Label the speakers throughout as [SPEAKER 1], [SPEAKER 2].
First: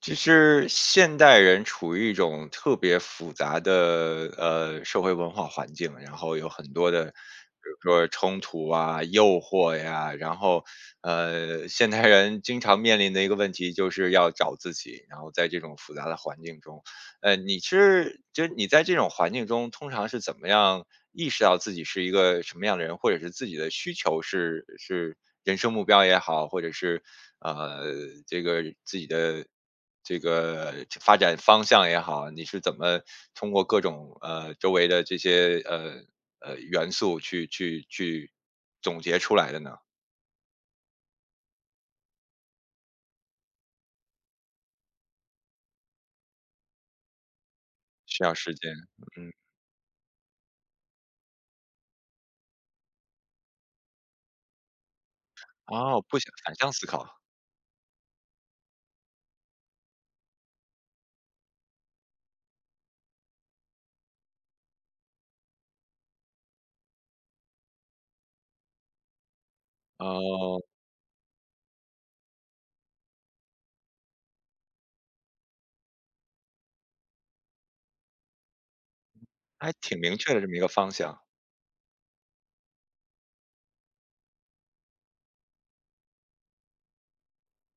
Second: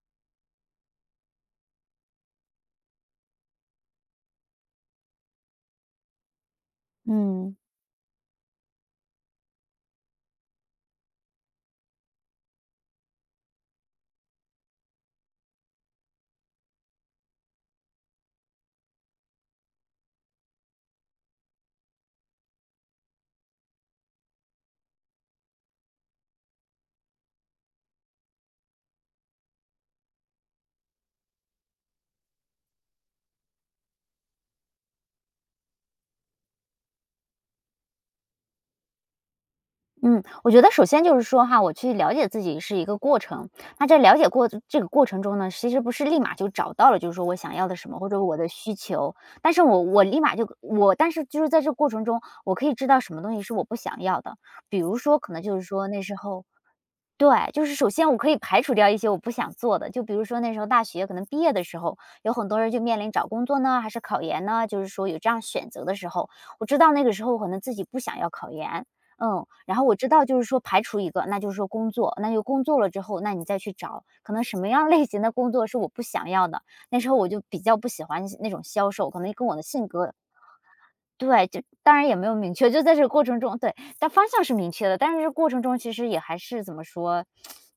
[SPEAKER 1] 就是现代人处于一种特别复杂的社会文化环境，然后有很多的，比
[SPEAKER 2] 嗯
[SPEAKER 1] 如说冲突啊、诱惑呀，然后现代人经常面临的一个问题就是要找自己，然后在这种复杂的环境中，你是就是你在这种环境中通常是怎么样意识到自己是一个什么样的人，或者是自己的需求是人生目标也好，或者是呃这个自己的这个发展方向也好，你是怎么通过各种周围的这些元素去总结出来的呢？
[SPEAKER 2] 嗯，我觉得首先就是说哈，我去了解自己是一个过程。那在了解过这个过程中呢，其实不是立马就找到了，就是说我想要的什么或者
[SPEAKER 1] 需要
[SPEAKER 2] 我的
[SPEAKER 1] 时间，
[SPEAKER 2] 需求，
[SPEAKER 1] 嗯，
[SPEAKER 2] 但是我立马就我，但是就是在这个过程中，我可以知道什么东西是我不想要的。比如说，可能就是说那
[SPEAKER 1] 哦，
[SPEAKER 2] 时
[SPEAKER 1] 不想
[SPEAKER 2] 候
[SPEAKER 1] 反向思考，
[SPEAKER 2] 对，就是首先我可以排除掉一些我不想做的，就比如说那时候大学可能毕业的时候，有很多人就面临找工作呢，还是考研呢，就是说有这样选择的时候，我知道那个时候我可能自己不想要考研。嗯，然后我知道就是
[SPEAKER 1] 哦，
[SPEAKER 2] 说排除一个，那就是说工作，那就工作了之后，那你再去找可能什么样类型的工作是我不想要的，那时候我就比较不喜欢那种销售，可能跟我的
[SPEAKER 1] 还
[SPEAKER 2] 性
[SPEAKER 1] 挺
[SPEAKER 2] 格
[SPEAKER 1] 明确的这么一个方向，
[SPEAKER 2] 对，就当然也没有明确，就在这个过程中对，但方向是明确的，但是这过程中其实也还是怎么说，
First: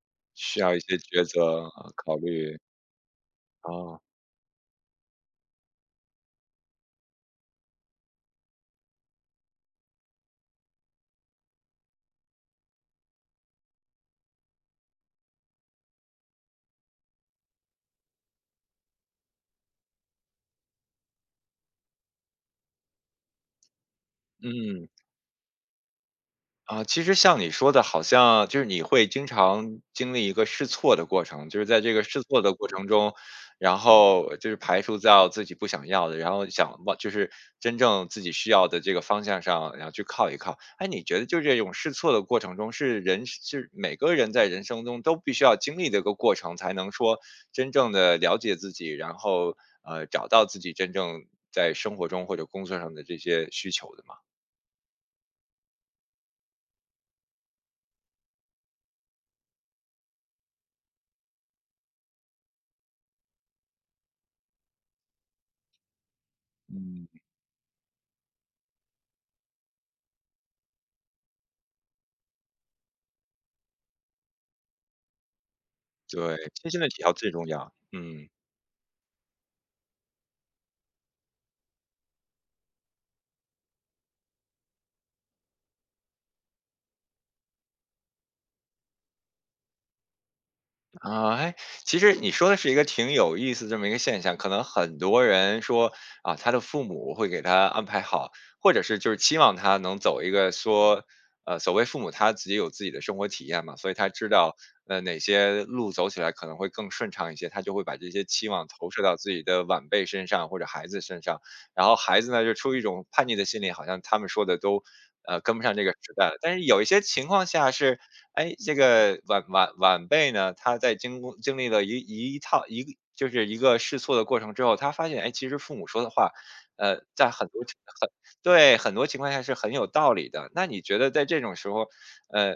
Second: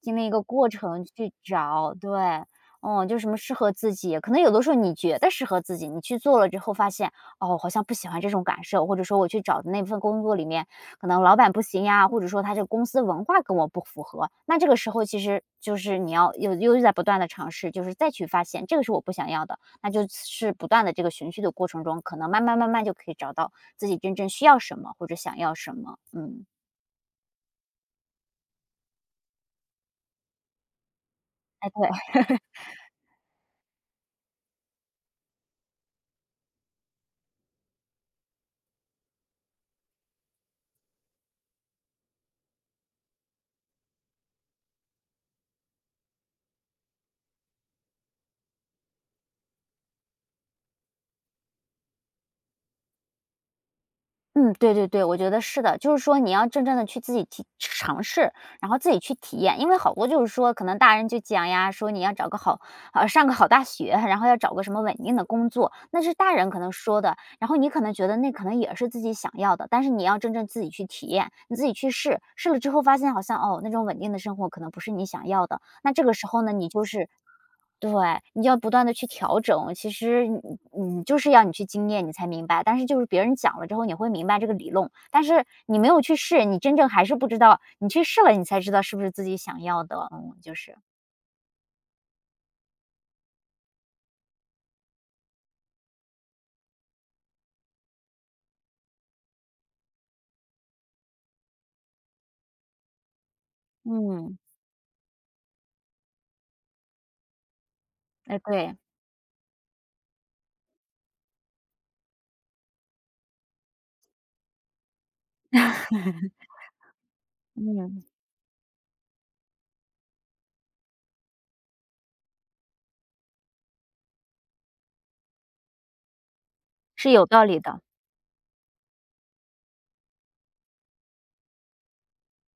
[SPEAKER 2] 经历一个
[SPEAKER 1] 需
[SPEAKER 2] 过
[SPEAKER 1] 要一些
[SPEAKER 2] 程
[SPEAKER 1] 抉
[SPEAKER 2] 去
[SPEAKER 1] 择、
[SPEAKER 2] 找，对。
[SPEAKER 1] 考虑，
[SPEAKER 2] 嗯，就什么适合自
[SPEAKER 1] 哦，
[SPEAKER 2] 己，可能有的时候你觉得适合自己，你去做了之后发现，哦，好像不喜欢这种感受，或者说我去找的那份工作里面，可能老板不行呀，或者说他这公司文化跟我不符合，那这个时候其实就是你要又在不断的尝试，就是再去发现这个是我不想要的，那就是不断的这个循序的过程中，可能慢慢慢慢就可以找到自己真正需要什
[SPEAKER 1] 嗯。
[SPEAKER 2] 么或者想要什么。嗯，
[SPEAKER 1] 啊，其实像你说的，好像就是你会经常经历一个试错的过程，就是
[SPEAKER 2] 哎，
[SPEAKER 1] 在这个
[SPEAKER 2] 对。
[SPEAKER 1] 试错的过程中，然后就是排除掉自己不想要的，然后想往就是真正自己需要的这个方向上，然后去靠一靠。哎，你觉得就这种试错的过程中，是人是每个人在人生中都必须要经历的一个过程，才能说真正的了解自己，然后找到自己真正在生活中或者工作上的这些需求的吗？
[SPEAKER 2] 嗯，对对对，我觉得是的，就是说你要真正的去自己去尝试，然后自己去体验，因为好多就是说，可能大人就讲呀，说你要找个好，上个好大学，然后要找个什么稳定的工作，那是大人可能说
[SPEAKER 1] 嗯。
[SPEAKER 2] 的，然后你可能觉得那可能也是自己想要的，但是你要真正自己去体验，你自己去试，试了之后发现好像哦，那种稳定的生活可能不是你想要的，那这个时
[SPEAKER 1] 对，
[SPEAKER 2] 候呢，
[SPEAKER 1] 清
[SPEAKER 2] 你
[SPEAKER 1] 心
[SPEAKER 2] 就
[SPEAKER 1] 的体
[SPEAKER 2] 是
[SPEAKER 1] 条最重要。
[SPEAKER 2] 对，
[SPEAKER 1] 嗯，
[SPEAKER 2] 你要不断的去调整，其实你就是要你去经验，你才明白。但是就是别人讲了之后，你会明白这个理论，但是你没有去试，你真正还是不知道。你去试了，你才知道是不是自己想要的。嗯，就是。
[SPEAKER 1] 啊，哎，其实你说的是一个挺有意思这么一个现象，可能很多人说啊，他的父母会给他安排好，或者是就是期望他能走一个说，所谓父母他自己有自己的生活体验嘛，所以他知
[SPEAKER 2] 嗯，
[SPEAKER 1] 道哪些路走起来可能会更顺畅一些，他就会把这些
[SPEAKER 2] 哎，
[SPEAKER 1] 期望
[SPEAKER 2] 对。
[SPEAKER 1] 投射到自己的晚辈身上或者孩子身上，然后孩子呢就出于一种叛逆的心理，好像他们说的都。跟不上这个时代了，但是有一些情况下是，
[SPEAKER 2] 嗯，
[SPEAKER 1] 哎，这个晚辈呢，他在经历了一一套一个就是一个试错的过程之后，他发现，哎，其实父母说的话，
[SPEAKER 2] 是有
[SPEAKER 1] 在
[SPEAKER 2] 道
[SPEAKER 1] 很
[SPEAKER 2] 理
[SPEAKER 1] 多情
[SPEAKER 2] 的。
[SPEAKER 1] 很对，很多情况下是很有道理的。那你觉得在这种时候，呃，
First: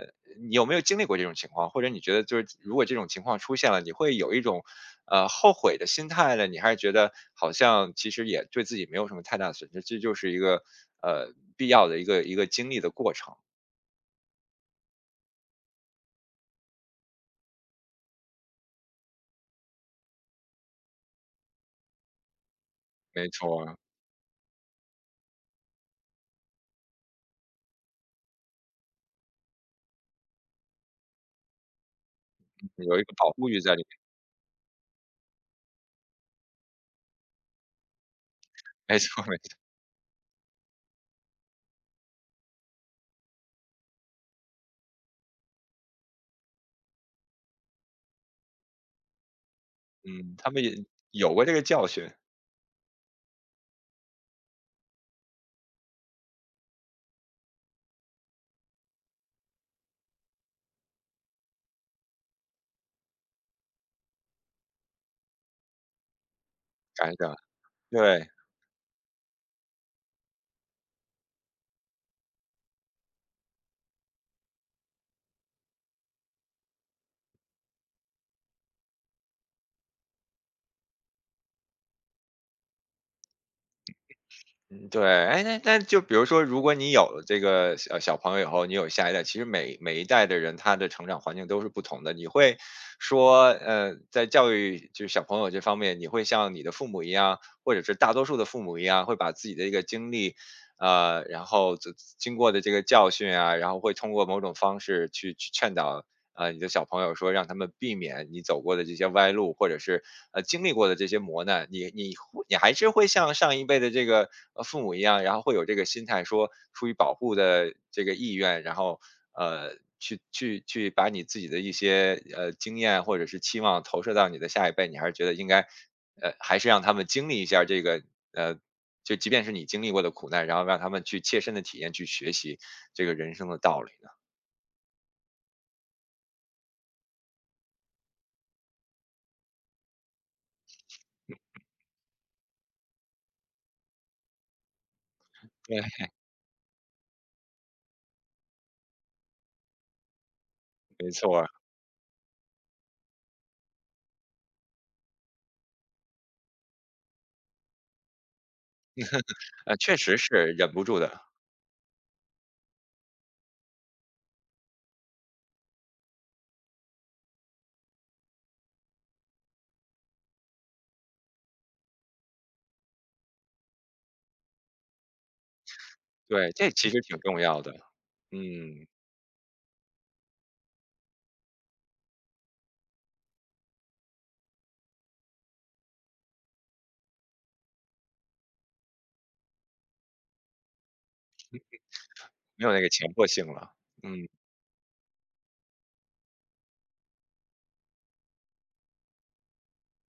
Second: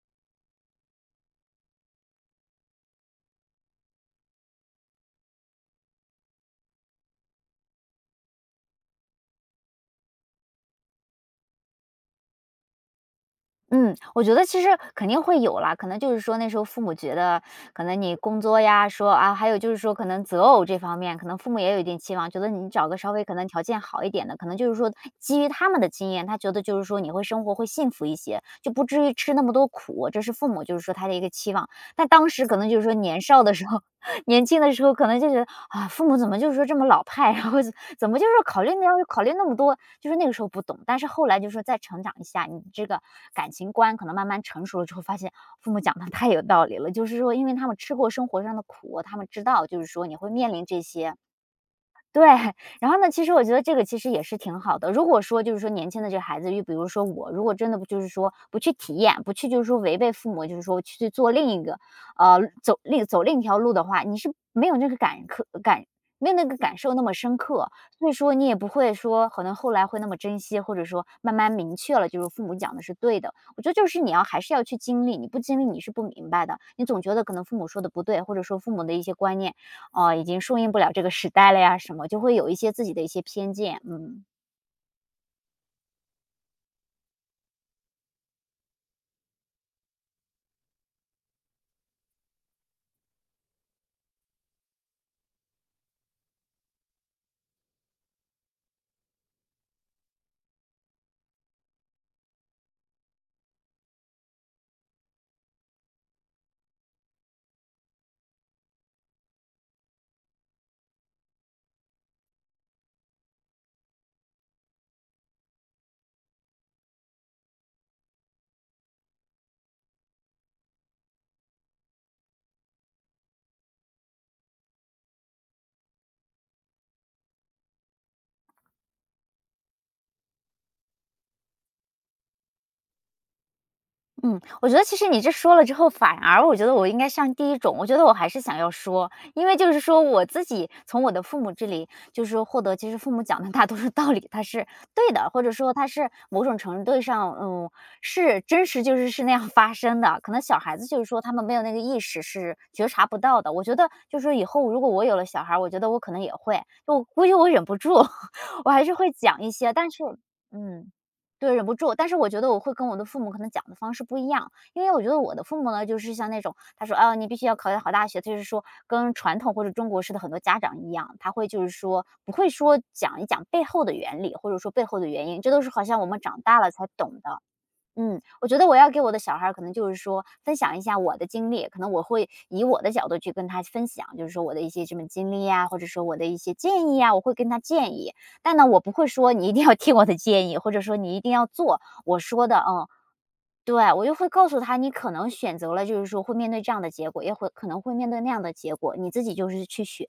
[SPEAKER 1] 你有没有经历过这种情况？或者你觉得就是如果这种情况出现了，你会有一种后悔的心态呢？你还是觉得好像其实也对自己没有什么太大的损失，这就是一个必要的一个经历的过程。
[SPEAKER 2] 嗯，我觉得其实肯定会有啦，可能就是说那时候父母觉得，可能你工作呀，说啊，还有就是说可能择偶这方面，可能父母也有一定期望，觉得你找个稍微
[SPEAKER 1] 没
[SPEAKER 2] 可能条
[SPEAKER 1] 错，
[SPEAKER 2] 件好一点的，可能就是说基于他们的经验，他觉得就是说你会生活会幸福一些，就不至于吃那么多苦，这是父母就是说他的一个期望。但当时可能就是说
[SPEAKER 1] 有一个
[SPEAKER 2] 年
[SPEAKER 1] 保
[SPEAKER 2] 少
[SPEAKER 1] 护
[SPEAKER 2] 的
[SPEAKER 1] 欲
[SPEAKER 2] 时
[SPEAKER 1] 在
[SPEAKER 2] 候，
[SPEAKER 1] 里。
[SPEAKER 2] 年轻的时候可能就觉得，啊，父母怎么就是说这么老派，然后怎么就是考虑那
[SPEAKER 1] 没
[SPEAKER 2] 要
[SPEAKER 1] 错，
[SPEAKER 2] 考虑
[SPEAKER 1] 没
[SPEAKER 2] 那
[SPEAKER 1] 错。
[SPEAKER 2] 么多，就是那个时候不懂。但是后来就是说再成长一下，你这个感情观可能慢慢成熟了之后，发现父母讲的太有道理了。就是说，因为他们吃过生活上的苦，他们知道就是说你会
[SPEAKER 1] 嗯，他
[SPEAKER 2] 面
[SPEAKER 1] 们
[SPEAKER 2] 临
[SPEAKER 1] 也
[SPEAKER 2] 这些。
[SPEAKER 1] 有过这个教训，
[SPEAKER 2] 对，然后呢，其实我觉得这个其实也是挺好的。如果说就是说年轻的这个孩子，就比如说我，如果真的不就是说不去体验，不去就是说违背父母，就是说去去做另一个，走另走一条路的话，你是没有那个感刻感，没有那个感受那
[SPEAKER 1] 感
[SPEAKER 2] 么
[SPEAKER 1] 觉上。
[SPEAKER 2] 深刻，所以
[SPEAKER 1] 对，
[SPEAKER 2] 说你也不会说可能后来会那么珍惜，或者说慢慢明确了，就是父母讲的是对的。我觉得就是你要还是要去经历，你不经历你是不明白的，你总觉得可能父母说的不对，或者说父母的一些观念已经顺应不了这个时代了呀什么，就会有一些自己的一些偏见。嗯。
[SPEAKER 1] 嗯，对。哎，那就比如说，如果你有了这个小朋友以后，你有下一代，其实每一代的人，他的成长环境都是不同的。你会说，在教育就是小朋友这方面，你会像你的父母一样，或者是大多数的父母一样，会把自己的一个经历，然后这经过的这个教训啊，然后会通过某种方式去劝导你的小朋友说让他们避免你走过的这些歪路，或者是经历过的这些磨难，你还是会像上一辈的这个父母一样，然后会有这个心态，说出于保护的这个意愿，然后去把你自己的一些经验或者是期望投射到你的下一辈，你还是觉得应该还是让他们经历一下这个呃。就即便是你经历过的苦难，然后让他们去切身的体验、去学习这个人生的道理呢？
[SPEAKER 2] 嗯，我觉得其实你这说了之后，反而我觉得我应该像第一种，我觉得我还是想要说，因为就是说我自己从我的父母这里，就是获得其实父母讲的大多数道理，他是对的，或者说
[SPEAKER 1] 对，
[SPEAKER 2] 他是某种程度上，嗯，是真实，就是是那样发生的。可能小孩子就是
[SPEAKER 1] 没
[SPEAKER 2] 说他们
[SPEAKER 1] 错，
[SPEAKER 2] 没有那个意识，是觉察不到的。我觉得就是说以后如果我有了小孩儿我觉得我可能也会，就我估计我忍不住，我还是会讲一些，但
[SPEAKER 1] 确
[SPEAKER 2] 是，
[SPEAKER 1] 实是忍不
[SPEAKER 2] 嗯。
[SPEAKER 1] 住的，
[SPEAKER 2] 对，忍不住，但是我觉得我会跟我的父母可能讲的方式不一样，因为我觉得我的父母呢，就是像那种他说：“啊，你必须要考一个好大学。”就是说跟传统或者中国式的很多家长一样，他会就是说不会说讲一讲背后的原理，或者说背后的原因，这都是好像我们长
[SPEAKER 1] 对，
[SPEAKER 2] 大
[SPEAKER 1] 这
[SPEAKER 2] 了才
[SPEAKER 1] 其实
[SPEAKER 2] 懂
[SPEAKER 1] 挺重
[SPEAKER 2] 的。
[SPEAKER 1] 要的，
[SPEAKER 2] 嗯，我觉得我
[SPEAKER 1] 嗯，
[SPEAKER 2] 要给我的小孩儿可能就是说分享一下我的经历，可能我会以我的角度去跟他分享，就是说我的一些什么经历呀，或者说我的一些建议呀，我会跟他建议。但呢，我不会说你一定要听我的建议，或者说你一定要做我说的。
[SPEAKER 1] 没有那
[SPEAKER 2] 嗯。
[SPEAKER 1] 个强迫性了，
[SPEAKER 2] 对，我就
[SPEAKER 1] 嗯，
[SPEAKER 2] 会告诉他，你可能选择了，就是说会面对这样的结果，也会可能会面对那样的结果，你自己就是去选。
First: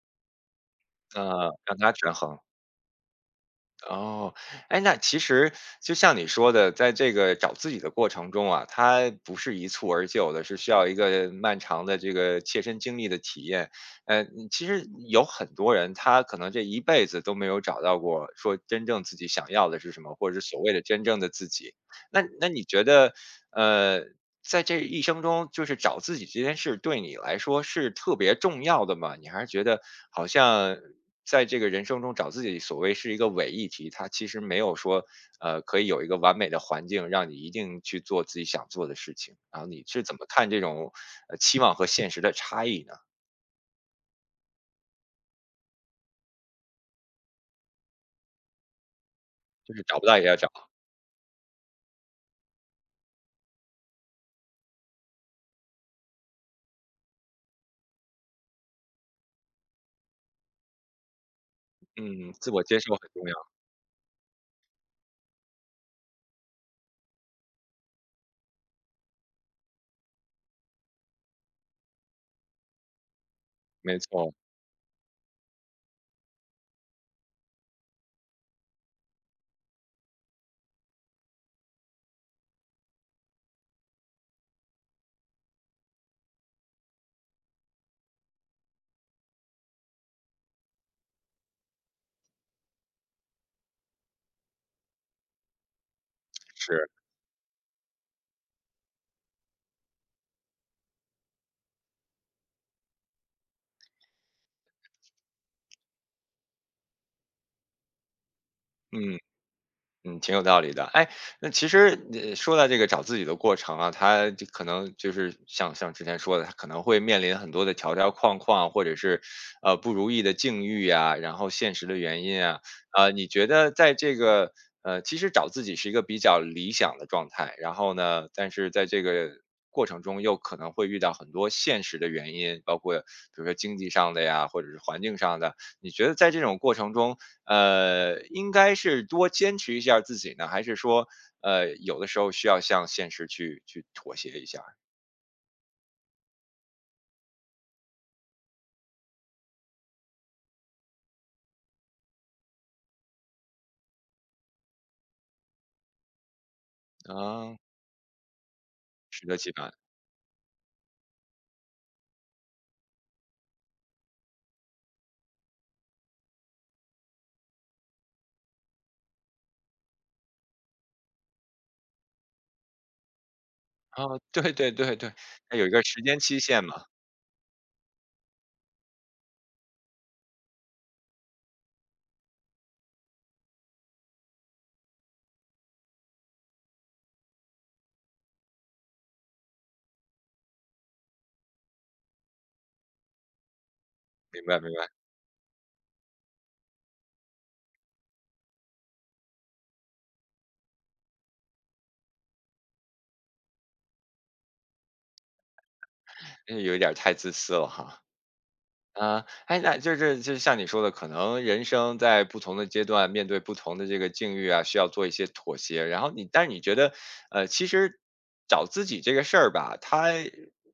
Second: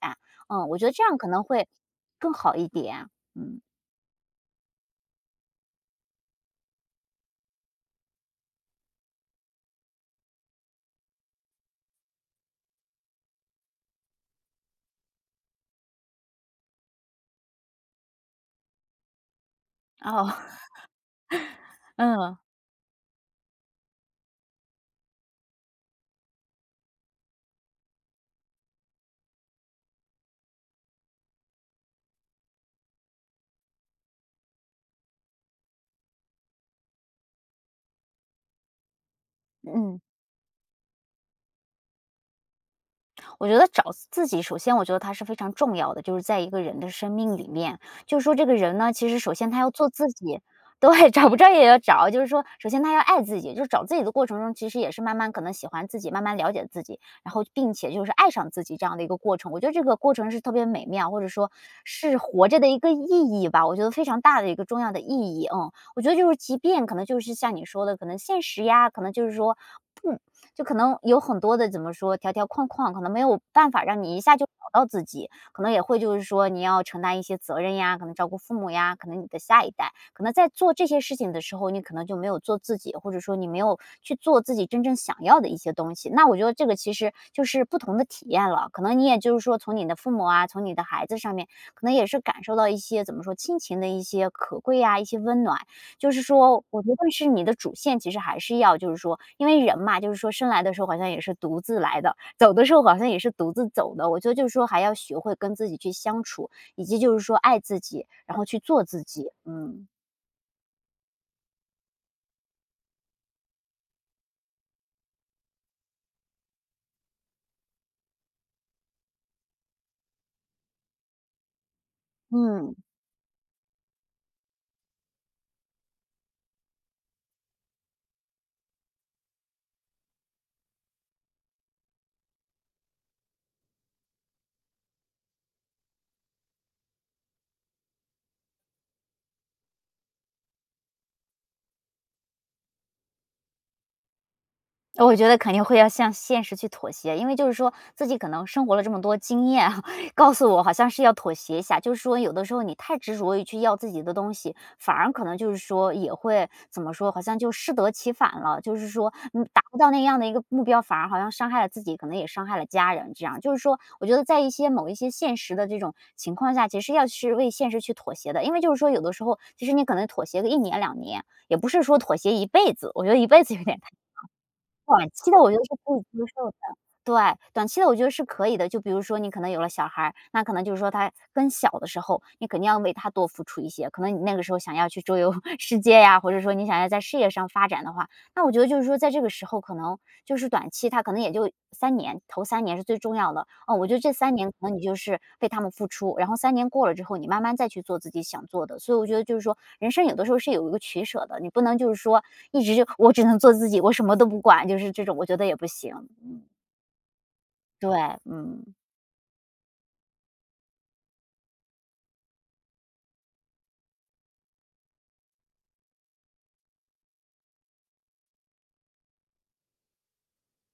[SPEAKER 2] 嗯，我觉得这样可能会
[SPEAKER 1] 让它权
[SPEAKER 2] 更
[SPEAKER 1] 衡。
[SPEAKER 2] 好一点。嗯，
[SPEAKER 1] 哦，哎，那其实就像你说的，在这个找自己的过程中啊，它不是一蹴而就的，是需要一个漫长的这个切身经历的体验。其实有很多人他可能这一辈子都没有找到过说真正自己想要的是什么，或
[SPEAKER 2] 哦，
[SPEAKER 1] 者是所 谓的真正的自己。那
[SPEAKER 2] 嗯。
[SPEAKER 1] 那你觉得，呃，在这一生中，就是找自己这件事对你来说是特别重要的吗？你还是觉得好像在这个人生中找自己所谓是一个伪议题，它其实没有说，可以有一个完美的环境让你一定去做自己想做的事情。然后你
[SPEAKER 2] 嗯。
[SPEAKER 1] 是怎么看这种期望和现实的差异呢？
[SPEAKER 2] 我觉得找自己，首先我觉得它是非常重要的，就是在一个人的生命里面，就是说这个人呢，其实首先他要
[SPEAKER 1] 就是
[SPEAKER 2] 做
[SPEAKER 1] 找不
[SPEAKER 2] 自
[SPEAKER 1] 到也要
[SPEAKER 2] 己，
[SPEAKER 1] 找，
[SPEAKER 2] 对，找不着也要找，就是说首先他要爱自己，就是找自己的过程中，其实也是慢慢可能喜欢自己，慢慢了解自己，然后并且就是爱上自己这样的一个过程。我觉得这个过程是特别美妙，或者说是
[SPEAKER 1] 嗯，
[SPEAKER 2] 活
[SPEAKER 1] 自
[SPEAKER 2] 着
[SPEAKER 1] 我
[SPEAKER 2] 的
[SPEAKER 1] 接
[SPEAKER 2] 一个
[SPEAKER 1] 受很重
[SPEAKER 2] 意
[SPEAKER 1] 要，
[SPEAKER 2] 义吧，我觉得非常大的一个重要的意义。嗯，我觉得就是即便可能就是像你说的，可能现实呀，可能就是说。不就可能有很多的怎么说，条条框框，可能没有办法
[SPEAKER 1] 没
[SPEAKER 2] 让你一
[SPEAKER 1] 错，
[SPEAKER 2] 下就找到自己，可能也会就是说你要承担一些责任呀，可能照顾父母呀，可能你的下一代，可能在做这些事情的时候，你可能就没有做自己，或者说你没有去做自己真正想要的一些东西。那我觉得这个其实就是不同的体验了，可能你也就是说从你的父母啊，从你的孩子上面，可能也是感受到一些怎么说亲情的一些可贵呀、一些温暖。就是说，我
[SPEAKER 1] 是，
[SPEAKER 2] 觉得是你的主线其实还是要就是说因为人嘛，就是说生来的时候好像也是独自来的，走的时候好像也是独自走的。我觉得就是说还要学会跟自己去相处，以及就是说爱自己，然后去做自
[SPEAKER 1] 嗯。
[SPEAKER 2] 己。嗯，
[SPEAKER 1] 嗯，挺有道理的。哎，那其实说到这个找自己的过程啊，它就可能就是像像之前说的，它可能会面临很多的条条框框，或者是不如意的境遇啊，然后现实的原因啊，
[SPEAKER 2] 嗯。
[SPEAKER 1] 你觉得在这个其实找自己是一个比较理想的状态，然后呢，但是在这个过程中又可能会遇到很多现实的原因，包括比如说经济上的呀，或者是环境上的，你觉得在这种过程中，应该是多坚持一下自己呢，还是说，有的时候需要向现实去妥协一下
[SPEAKER 2] 我觉得肯定会要向现实去妥协，因为就是说自己可能生活了这么多经验啊 告诉我好像是要妥协一下。就是说有的时候你太执着于去要自己的东西，反而可能就是说也会怎么说，好像就
[SPEAKER 1] 啊，
[SPEAKER 2] 适得其反了。就是说
[SPEAKER 1] 适得
[SPEAKER 2] 你
[SPEAKER 1] 其
[SPEAKER 2] 达
[SPEAKER 1] 反。
[SPEAKER 2] 不到那样的一个目标，反而好像伤害了自己，可能也伤害了家人。这样就是说，我觉得在一些某一些现实的这种情况下，其实要是为现实去妥协的，因为就是说有的时候其实你可能妥协个1年2年，也不是说妥协一辈子。我觉得一辈子有点。
[SPEAKER 1] 啊，对，对，对，
[SPEAKER 2] 短
[SPEAKER 1] 对，
[SPEAKER 2] 期的我
[SPEAKER 1] 它
[SPEAKER 2] 觉得
[SPEAKER 1] 有一
[SPEAKER 2] 是
[SPEAKER 1] 个
[SPEAKER 2] 可
[SPEAKER 1] 时
[SPEAKER 2] 以
[SPEAKER 1] 间
[SPEAKER 2] 接
[SPEAKER 1] 期
[SPEAKER 2] 受的，
[SPEAKER 1] 限嘛，
[SPEAKER 2] 对，短期的我觉得是可以的。就比如说你可能有了小孩儿，那可能就是说他更小的时候，你肯定要为他多付出一些。可能你那个时候想要去周游 世界呀，或者说你想要在事业上发展的话，那我觉得就是说在这个时候可能就是短期他可能也就三年，头3年是最重要的。哦，我觉得这三
[SPEAKER 1] 明
[SPEAKER 2] 年
[SPEAKER 1] 白，
[SPEAKER 2] 可
[SPEAKER 1] 明
[SPEAKER 2] 能你
[SPEAKER 1] 白。
[SPEAKER 2] 就是为他们付出，然后三年过了之后，你慢慢再去做自己想做的。所以我觉得就是说人生有的时候是有一个取舍的，你不能就是说一直就我只能做自己，我什么都不管，就是这种我觉得也不行。嗯，
[SPEAKER 1] 那有一点儿太自私了
[SPEAKER 2] 对，
[SPEAKER 1] 哈。
[SPEAKER 2] 嗯。
[SPEAKER 1] 啊，哎，那就是就像你说的，可能人生在不同的阶段，面对不同的这个境遇啊，需要做一些妥协。然后但是你觉得，其实找自己这个事儿吧，它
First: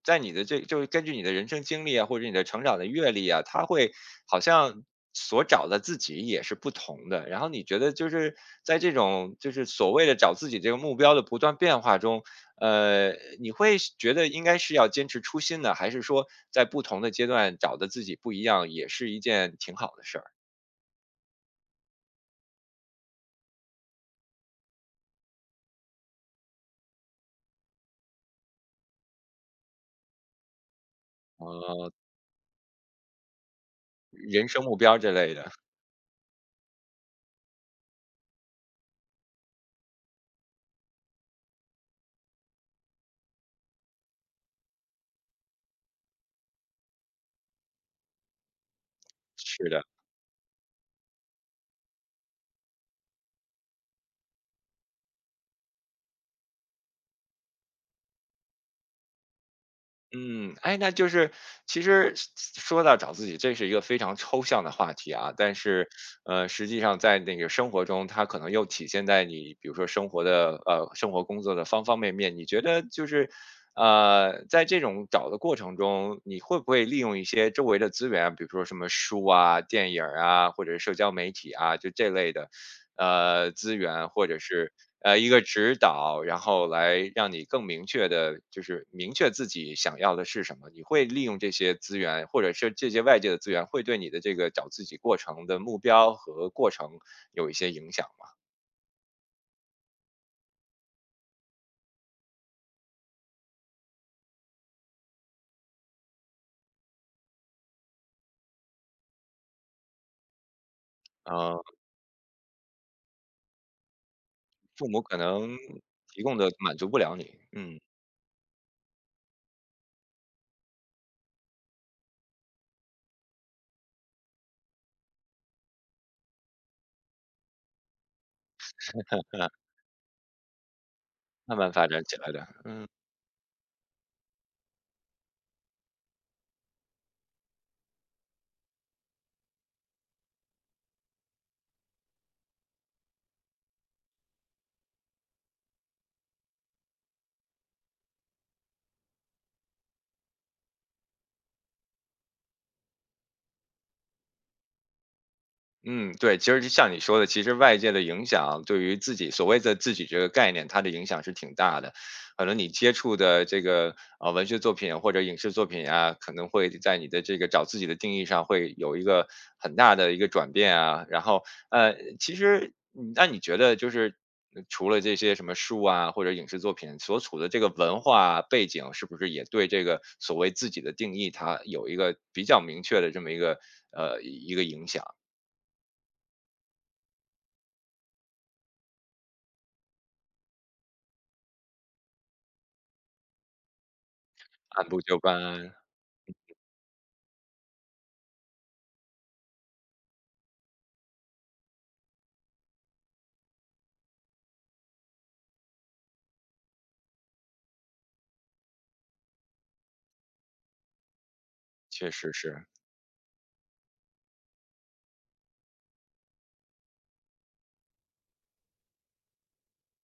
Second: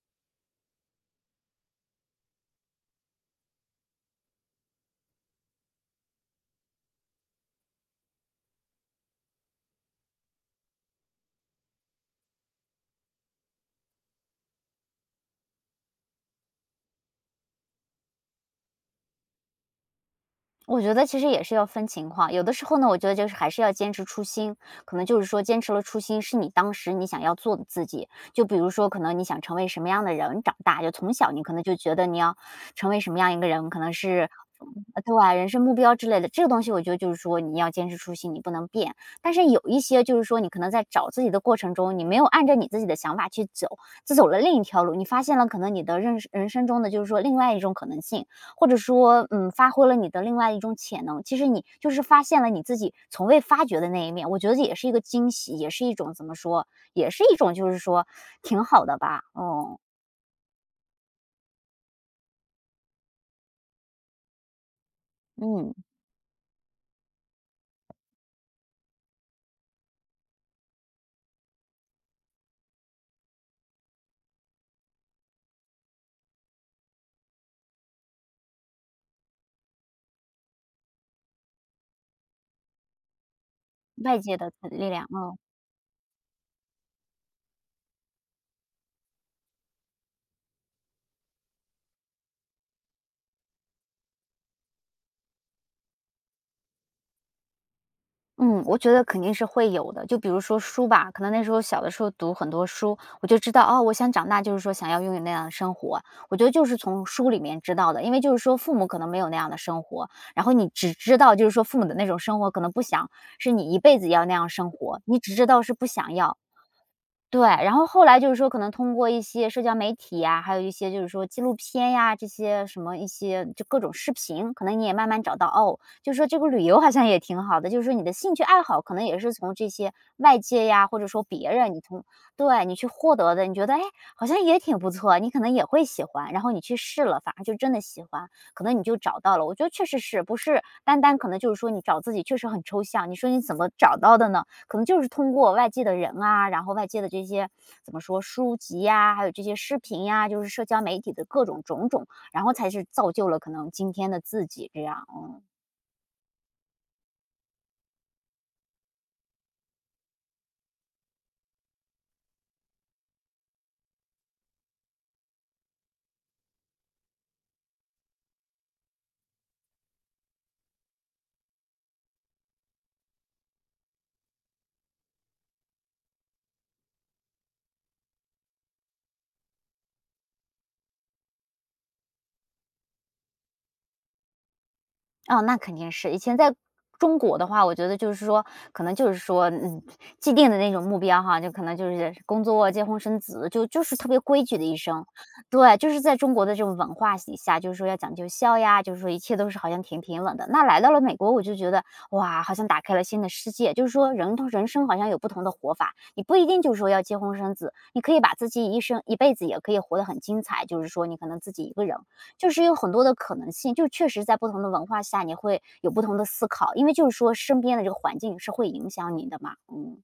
[SPEAKER 1] 在你的这，就是根据你的人生经历啊，或者你的成长的阅历啊，它会好像所找的自己也是不同的。然后你觉得，就是在这种就是所谓的找自己这个目标的不断变化中，呃，你会是觉得应该是要坚持初心呢，还是说在不同的阶段找的自己不一样，也是一件挺好的事儿？
[SPEAKER 2] 我觉得其实也是要分情况，有的时候呢，我觉得就是还是要坚持初心，可能就是说坚持了初心是你当时你想要做的自己，就比如说可能你想成为什么样的人长大，就从小你可能就
[SPEAKER 1] 呃，
[SPEAKER 2] 觉得你要成为什么样一个人，可能是。
[SPEAKER 1] 人生目标
[SPEAKER 2] 对
[SPEAKER 1] 这类
[SPEAKER 2] 对，人
[SPEAKER 1] 的，
[SPEAKER 2] 生目标之类的，这个东西我觉得就是说你要坚持初心，你不能变。但是有一些就是说你可能在找自己的过程中，你没有按照你自己的想法去走，只走了另一条路，你发现了可能你的认识人生中的就是说另外一种可能性，或者说，
[SPEAKER 1] 是
[SPEAKER 2] 发
[SPEAKER 1] 的。
[SPEAKER 2] 挥了你的另外一种潜能。其实你就是发现了你自己从未发觉的那一面，我觉得也是一个惊喜，也是一种怎么说，也是一种就是说挺好的吧。哦，
[SPEAKER 1] 嗯，哎，那就是其实是说到找自己，这是一个非常抽象的话题啊。但
[SPEAKER 2] 嗯，
[SPEAKER 1] 是，实际上在那个生活中，它可能又体现在你，比如说生活工作的方方面面。你觉得就是，在这种找的过程中，你会不会利用一些周围的资源，比如说什么书啊、电影儿啊，或者社交媒体啊，就这类的，资源，
[SPEAKER 2] 外
[SPEAKER 1] 或
[SPEAKER 2] 界
[SPEAKER 1] 者
[SPEAKER 2] 的
[SPEAKER 1] 是
[SPEAKER 2] 力量，
[SPEAKER 1] 一
[SPEAKER 2] 嗯。
[SPEAKER 1] 个指导，然后来让你更明确的，就是明确自己想要的是什么。你会利用这些资源，或者是这些外界的资源，会对你的这个找自己过程的目标和过程有一些影响吗？
[SPEAKER 2] 嗯，我觉得肯定是会有的。就比如说书吧，可能那时候小的时候读很多书，我就知道哦，我想长大就是说想要拥有那样的生活。我觉得就是从书里面知道的，因为就是说父母可能没有那样的生活，然后你只知道就是
[SPEAKER 1] 呃，
[SPEAKER 2] 说父母的那种生活可能不想是你一辈子要那样生
[SPEAKER 1] 父母
[SPEAKER 2] 活，
[SPEAKER 1] 可
[SPEAKER 2] 你只知
[SPEAKER 1] 能
[SPEAKER 2] 道是不想
[SPEAKER 1] 提供
[SPEAKER 2] 要，
[SPEAKER 1] 的满足不了你，
[SPEAKER 2] 对，然
[SPEAKER 1] 嗯，
[SPEAKER 2] 后后来就是说可能通过一些社交媒体呀，还有一些就是说纪录片呀，这些什么一些就各种视频，可能你也慢慢找到，哦，就是说这个旅游好像也挺好的，就是说你的兴趣爱好可能也是从这些外界呀，或者说别
[SPEAKER 1] 慢慢
[SPEAKER 2] 人，你
[SPEAKER 1] 发展
[SPEAKER 2] 从，
[SPEAKER 1] 起来的，
[SPEAKER 2] 对，你去
[SPEAKER 1] 嗯。
[SPEAKER 2] 获得的，你觉得，哎，好像也挺不错，你可能也会喜欢，然后你去试了，反而就真的喜欢，可能你就找到了。我觉得确实是，不是单单可能就是说你找自己确实很抽象，你说你怎么找到的呢？可能就是通过外界的人啊，然后外界的这些怎么说书籍呀，还有这些视频呀，就是社交媒体的各种种种，然后才是造就了可能今天的自己这样。嗯。
[SPEAKER 1] 嗯，对，其实就像你说的，其实外界的影响对于自己所谓的自己这个概念，它的影响是挺大的。可能你接触的这个文学作品或者影视作品啊，可能会在你的这个找自己的定义上会有一个很大的一个转变啊。然后其实那你觉得就是除了这些什么书啊或者影视作品所处的这个文化背景，是不是也对这个所谓自己的定义，它有一个比较明确的这么一个影响啊？
[SPEAKER 2] 哦，那肯定是。以前在中国的话，我觉得就是说，可能就是说，既定的那种目标哈，就可能就是工作、结婚、生子，就是特别规矩的一
[SPEAKER 1] 按部
[SPEAKER 2] 生。
[SPEAKER 1] 就班，
[SPEAKER 2] 对，就是在中国的这种文化底下，就是说要讲究孝呀，就是说一切都是好像挺平稳的。那来到了美国，我就觉得哇，好像打开了新的世界，就是说人生好像有不同的活法，你不一定就是说要结婚生子，你可以把自己一生一辈子也可以活得很精彩，就是说你可能自己一个人。
[SPEAKER 1] 确实
[SPEAKER 2] 就是
[SPEAKER 1] 是。
[SPEAKER 2] 有很多的可能性，就确实在不同的文化下，你会有不同的思考，因为就是说身边的这个环境是会影响你的嘛。嗯，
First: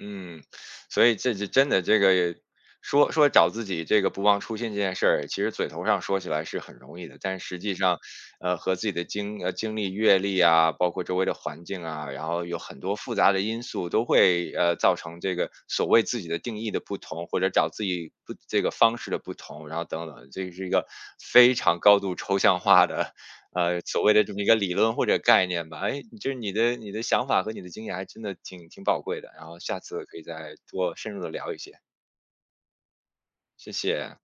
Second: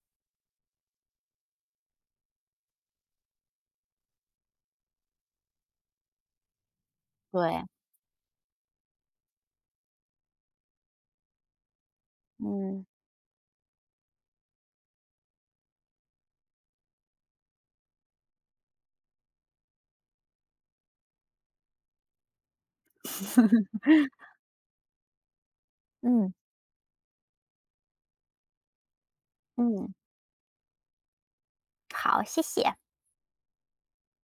[SPEAKER 1] 嗯，所以这真的这个也说说找自己这个不忘初心这件事儿，其实嘴头上说起来是很容易的，但实
[SPEAKER 2] 对，
[SPEAKER 1] 际上，和自己的经历、阅历啊，包括周围的环境啊，然后有很
[SPEAKER 2] 嗯
[SPEAKER 1] 多复杂的因素都会造成这个所谓自己的定义的不同，或者找自己不这个方式的不同，然后等等，这是一个非常高度抽象化的所谓的这么一个理论或者概念吧。哎，就
[SPEAKER 2] 嗯
[SPEAKER 1] 是你的想法和你的经验还真的挺挺宝贵的，然后下
[SPEAKER 2] 嗯，
[SPEAKER 1] 次可以再多深入的聊一些，
[SPEAKER 2] 好，谢谢。
[SPEAKER 1] 谢谢。